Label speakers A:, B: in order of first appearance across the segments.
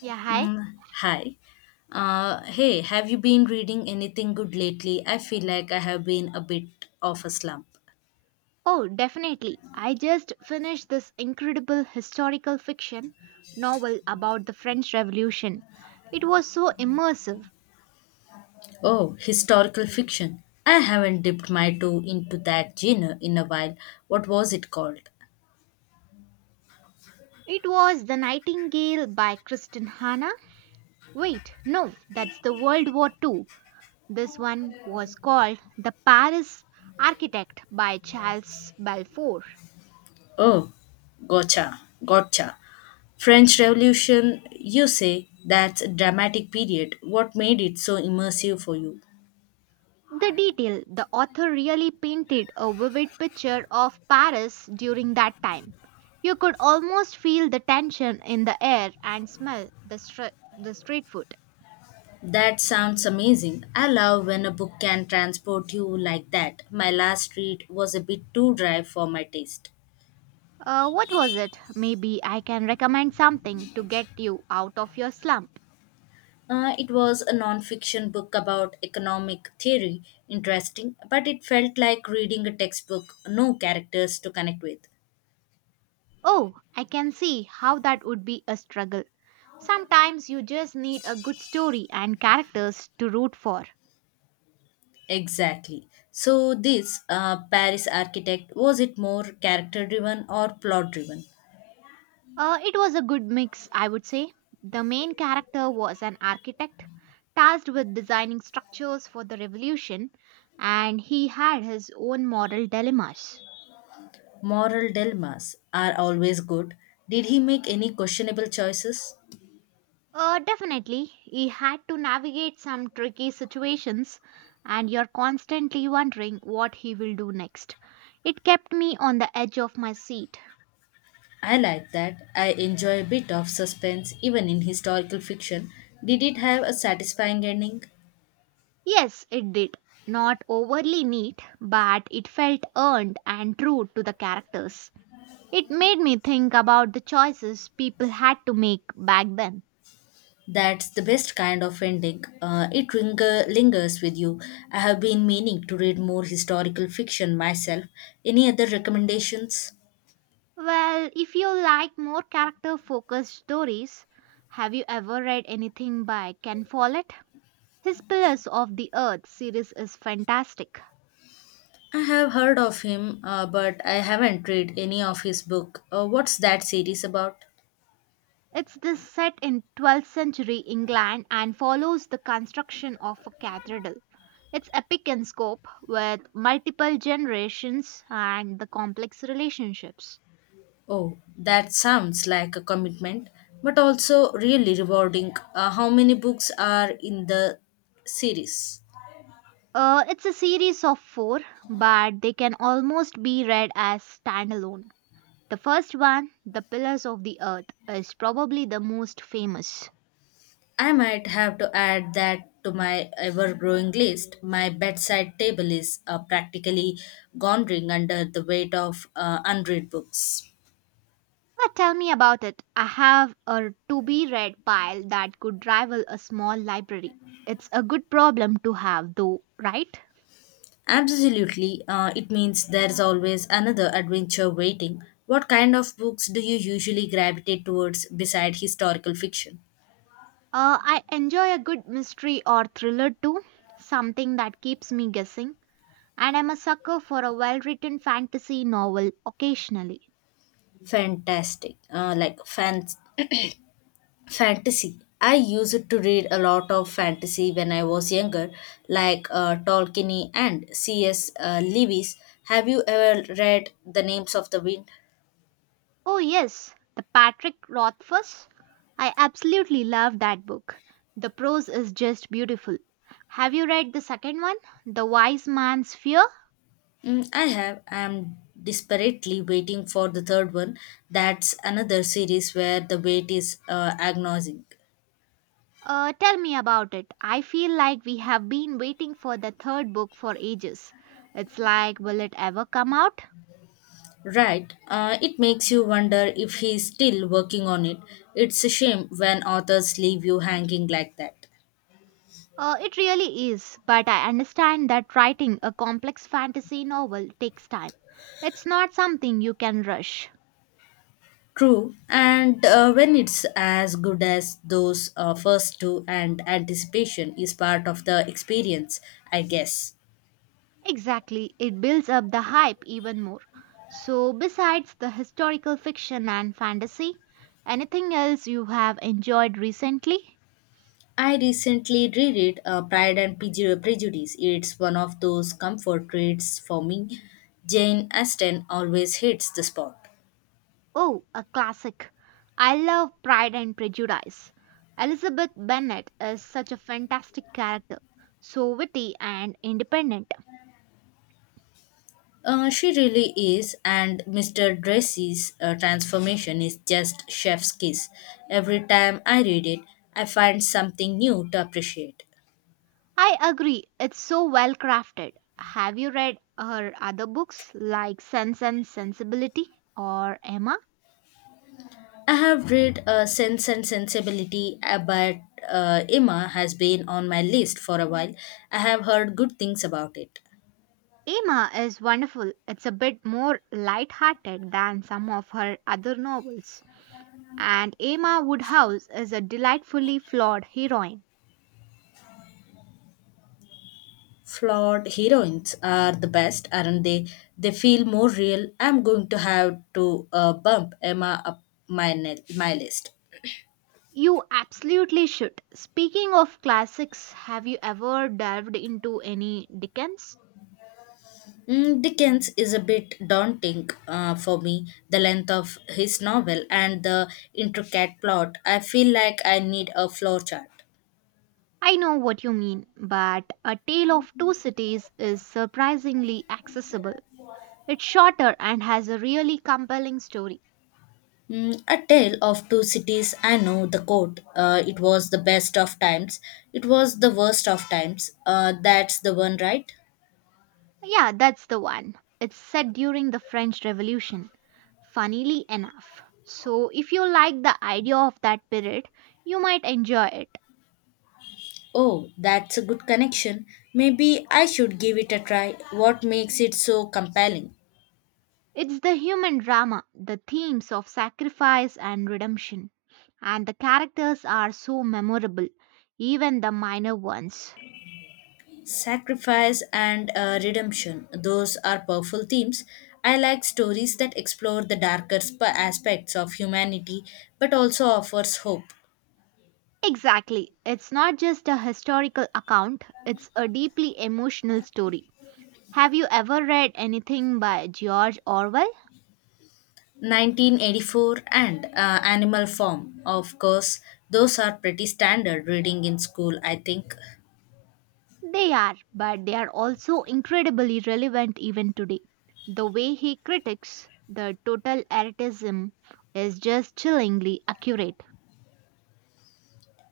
A: Yeah, hi.
B: Mm, hi. Hey, have you been reading anything good lately? I feel like I have been a bit of a slump.
A: Oh, definitely. I just finished this incredible historical fiction novel about the French Revolution. It was so immersive.
B: Oh, historical fiction. I haven't dipped my toe into that genre in a while. What was it called?
A: It was The Nightingale by Kristen Hanna. Wait, no, that's the World War Two. This one was called The Paris Architect by Charles Balfour.
B: Oh, gotcha. French Revolution, you say, that's a dramatic period. What made it so immersive for you?
A: The detail the author really painted a vivid picture of Paris during that time. You could almost feel the tension in the air and smell the street food.
B: That sounds amazing. I love when a book can transport you like that. My last read was a bit too dry for my taste.
A: What was it? Maybe I can recommend something to get you out of your slump.
B: It was a non-fiction book about economic theory, interesting, but it felt like reading a textbook, no characters to connect with.
A: Oh, I can see how that would be a struggle. Sometimes you just need a good story and characters to root for.
B: Exactly. So this Paris architect was it more character-driven or plot-driven?
A: It was a good mix, I would say. The main character was an architect tasked with designing structures for the revolution, and he had his own moral dilemmas.
B: Moral dilemmas are always good. Did he make any questionable choices?
A: Definitely, he had to navigate some tricky situations, and you're constantly wondering what he will do next. It kept me on the edge of my seat.
B: I like that. I enjoy a bit of suspense even in historical fiction. Did it have a satisfying ending?
A: Yes, it did. Not overly neat, but it felt earned and true to the characters. It made me think about the choices people had to make back then.
B: That's the best kind of ending. It lingers with you. I have been meaning to read more historical fiction myself. Any other recommendations?
A: Well, if you like more character focused stories, have you ever read anything by Ken Follett? His Pillars of the Earth series is fantastic.
B: I have heard of him, but I haven't read any of his book. What's that series about?
A: It's this set in 12th century England and follows the construction of a cathedral. It's epic in scope with multiple generations and the complex relationships.
B: Oh, that sounds like a commitment, but also really rewarding. How many books are in the series?
A: It's a series of four, but they can almost be read as standalone. The first one, The Pillars of the Earth, is probably the most famous.
B: I might have to add that to my ever growing list. My bedside table is practically gondering under the weight of unread books.
A: But tell me about it. I have a to be read pile that could rival a small library. It's a good problem to have, though, right?
B: Absolutely, it means there's always another adventure waiting. What kind of books do you usually gravitate towards beside historical fiction?
A: I enjoy a good mystery or thriller too, something that keeps me guessing. And I'm a sucker for a well written fantasy novel occasionally.
B: Fantastic. Fantasy. I used to read a lot of fantasy when I was younger, like Tolkien and C.S. Lewis. Have you ever read The Names of the Wind?
A: Oh, yes, the Patrick Rothfuss. I absolutely love that book. The prose is just beautiful. Have you read the second one, The Wise Man's Fear?
B: I have. I am desperately waiting for the third one. That's another series where the wait is agonizing.
A: Tell me about it. I feel like we have been waiting for the third book for ages. It's like, will it ever come out?
B: Right. It makes you wonder if he's still working on it. It's a shame when authors leave you hanging like that.
A: It really is, but I understand that writing a complex fantasy novel takes time. It's not something you can rush.
B: True, and when it's as good as those first two, and anticipation is part of the experience, I guess.
A: Exactly, it builds up the hype even more. So, besides the historical fiction and fantasy, anything else you have enjoyed recently?
B: I recently reread Prejudice. It's one of those comfort reads for me. Jane Austen always hits the spot.
A: Oh, a classic. I love Pride and Prejudice. Elizabeth Bennet is such a fantastic character, so witty and independent.
B: She really is, and Mr. Dressy's transformation is just chef's kiss. Every time I read it, I find something new to appreciate.
A: I agree, it's so well crafted. Have you read her other books like Sense and Sensibility or Emma?
B: I have read Sense and Sensibility, but Emma has been on my list for a while. I have heard good things about it.
A: Emma is wonderful. It's a bit more light-hearted than some of her other novels. And Emma Woodhouse is a delightfully flawed heroine.
B: Flawed heroines are the best, aren't they? They feel more real. I'm going to have to bump Emma up my list.
A: You absolutely should. Speaking of classics, have you ever delved into any Dickens?
B: Dickens is a bit daunting for me, the length of his novel and the intricate plot. I feel like I need a flow chart.
A: I know what you mean, but A Tale of Two Cities is surprisingly accessible. It's shorter and has a really compelling story.
B: A tale of two cities. I know the quote. It was the best of times. It was the worst of times. That's the one, right?
A: Yeah, that's the one. It's set during the French Revolution, funnily enough. So, if you like the idea of that period, you might enjoy it.
B: Oh, that's a good connection. Maybe I should give it a try. What makes it so compelling?
A: It's the human drama, the themes of sacrifice and redemption, and the characters are so memorable, even the minor ones.
B: Sacrifice and redemption. Those are powerful themes. I like stories that explore the aspects of humanity but also offers hope.
A: Exactly. It's not just a historical account, it's a deeply emotional story. Have you ever read anything by George Orwell?
B: 1984 and Animal Farm. Of course, those are pretty standard reading in school, I think.
A: They are, but they are also incredibly relevant even today. The way he critiques the totalitarianism is just chillingly accurate.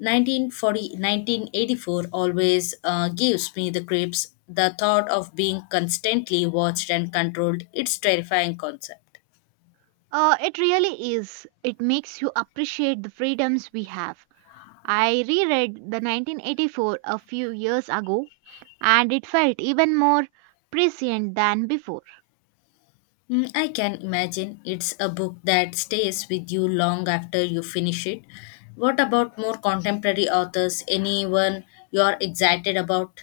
B: 1984, always gives me the creeps. The thought of being constantly watched and controlled, it's terrifying concept.
A: It really is. It makes you appreciate the freedoms we have. I reread the 1984 a few years ago and it felt even more prescient than before.
B: I can imagine it's a book that stays with you long after you finish it. What about more contemporary authors? Anyone you are excited about?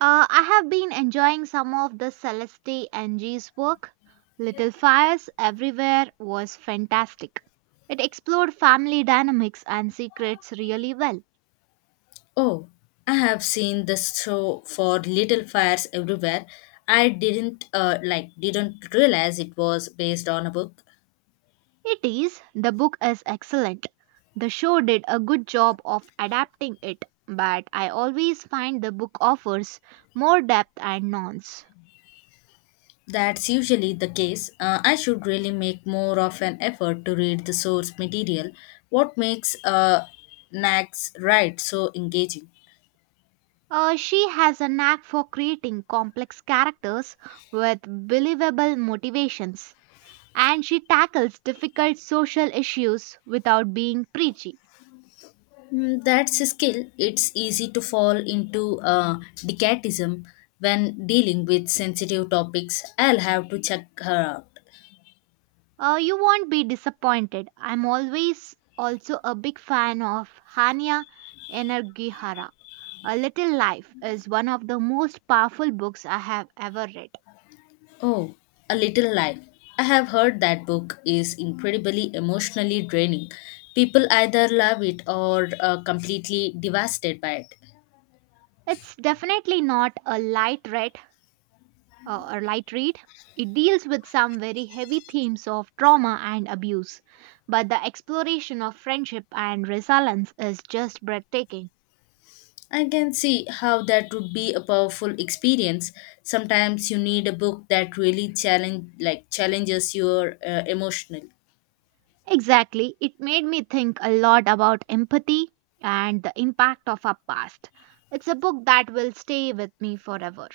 A: I have been enjoying some of the Celeste Ng's work. Little Fires Everywhere was fantastic. It explored family dynamics and secrets really well.
B: Oh, I have seen this show for Little Fires Everywhere. I didn't didn't realize it was based on a book.
A: It is, the book is excellent. The show did a good job of adapting it, but I always find the book offers more depth and nuance.
B: That's usually the case. I should really make more of an effort to read the source material. What makes Nag's Ride so engaging?
A: She has a knack for creating complex characters with believable motivations, and she tackles difficult social issues without being preachy.
B: That's a skill. It's easy to fall into decatism when dealing with sensitive topics. I'll have to check her out.
A: You won't be disappointed. I'm always also a big fan of Hania Energihara. A Little Life is one of the most powerful books I have ever read.
B: Oh, A Little Life. I have heard that book is incredibly emotionally draining. People either love it or are completely devastated by it.
A: It's definitely not a light read or light read. It deals with some very heavy themes of trauma and abuse, but the exploration of friendship and resilience is just breathtaking.
B: I can see how that would be a powerful experience. Sometimes you need a book that really challenges your emotional.
A: Exactly. It made me think a lot about empathy and the impact of our past. It's a book that will stay with me forever.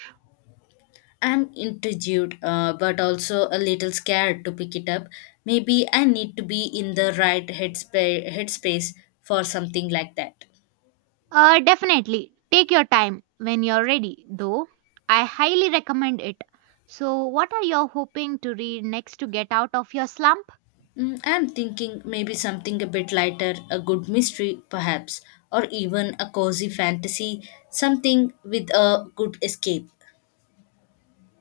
B: I'm intrigued but also a little scared to pick it up. Maybe I need to be in the right headspace for something like that.
A: Definitely. Take your time when you're ready, though. I highly recommend it. So, what are you hoping to read next to get out of your slump?
B: I'm thinking maybe something a bit lighter, a good mystery perhaps, or even a cozy fantasy, something with a good escape.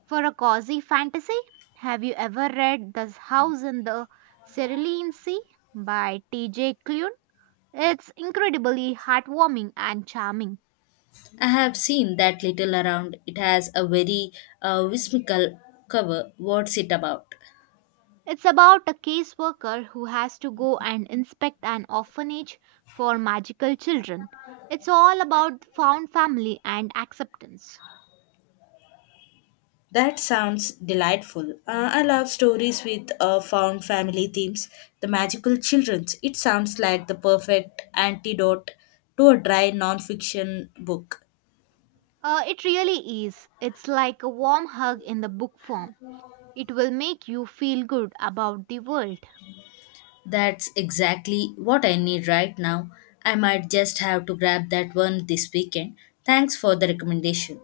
A: For a cozy fantasy, have you ever read The House in the Cerulean Sea by T.J. Clune? It's incredibly heartwarming and charming.
B: I have seen that little around. It has a very whimsical cover. What's it about?
A: It's about a caseworker who has to go and inspect an orphanage for magical children. It's all about found family and acceptance.
B: That sounds delightful. I love stories with found family themes, the magical children's. It sounds like the perfect antidote to a dry non-fiction book.
A: It really is. It's like a warm hug in the book form. It will make you feel good about the world.
B: That's exactly what I need right now. I might just have to grab that one this weekend. Thanks for the recommendation.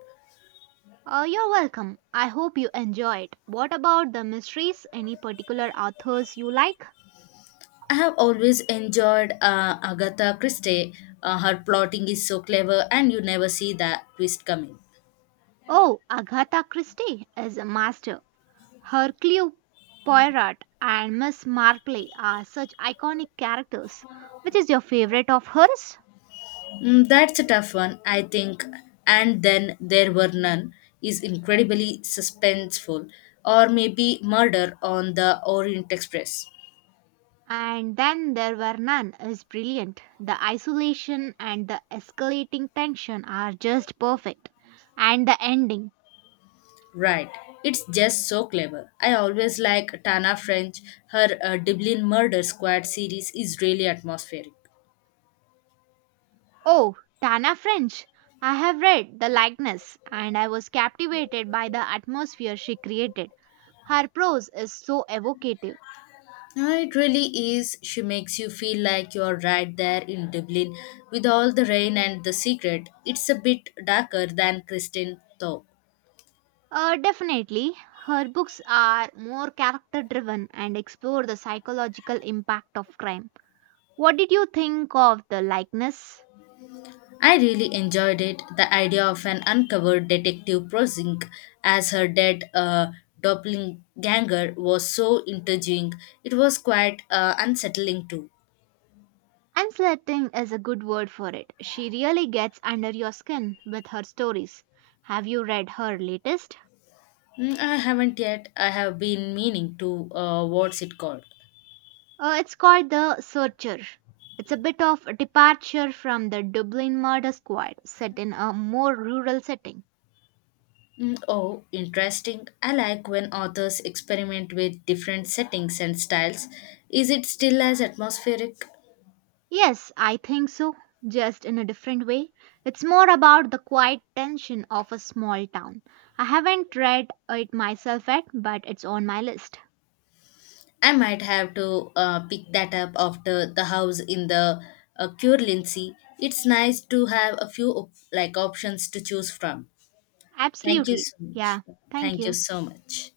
A: You're welcome. I hope you enjoy it. What about the mysteries? Any particular authors you like?
B: I have always enjoyed Agatha Christie. Her plotting is so clever, and you never see that twist coming.
A: Oh, Agatha Christie is a master. Hercule Poirot and Miss Marple are such iconic characters. Which is your favorite of hers?
B: That's a tough one, I think. And then there were none is incredibly suspenseful, or maybe Murder on the Orient Express.
A: And then there were none is brilliant. The isolation and the escalating tension are just perfect. And the ending.
B: Right. It's just so clever. I always like Tana French. Her Dublin Murder Squad series is really atmospheric.
A: Oh, Tana French. I have read The Likeness and I was captivated by the atmosphere she created. Her prose is so evocative.
B: It really is. She makes you feel like you're right there in Dublin with all the rain and the secret. It's a bit darker than Kristen, though.
A: Definitely, her books are more character driven and explore the psychological impact of crime. What did you think of the likeness?
B: I really enjoyed it. The idea of an uncovered detective Prozink as her dead doppelganger was so intriguing. It was quite unsettling, too.
A: Unsettling is a good word for it. She really gets under your skin with her stories. Have you read her latest?
B: I haven't yet. I have been meaning to. What's it called?
A: It's called The Searcher. It's a bit of a departure from the Dublin murder squad, set in a more rural setting.
B: Oh, interesting. I like when authors experiment with different settings and styles. Is it still as atmospheric?
A: Yes, I think so, just in a different way. It's more about the quiet tension of a small town. I haven't read it myself yet, but it's on my list.
B: I might have to pick that up after the house in the Curlincy. It's nice to have a few options to choose from. Thank you
A: Absolutely.
B: so much.
A: Yeah, thank
B: Thank you
A: you.
B: so much.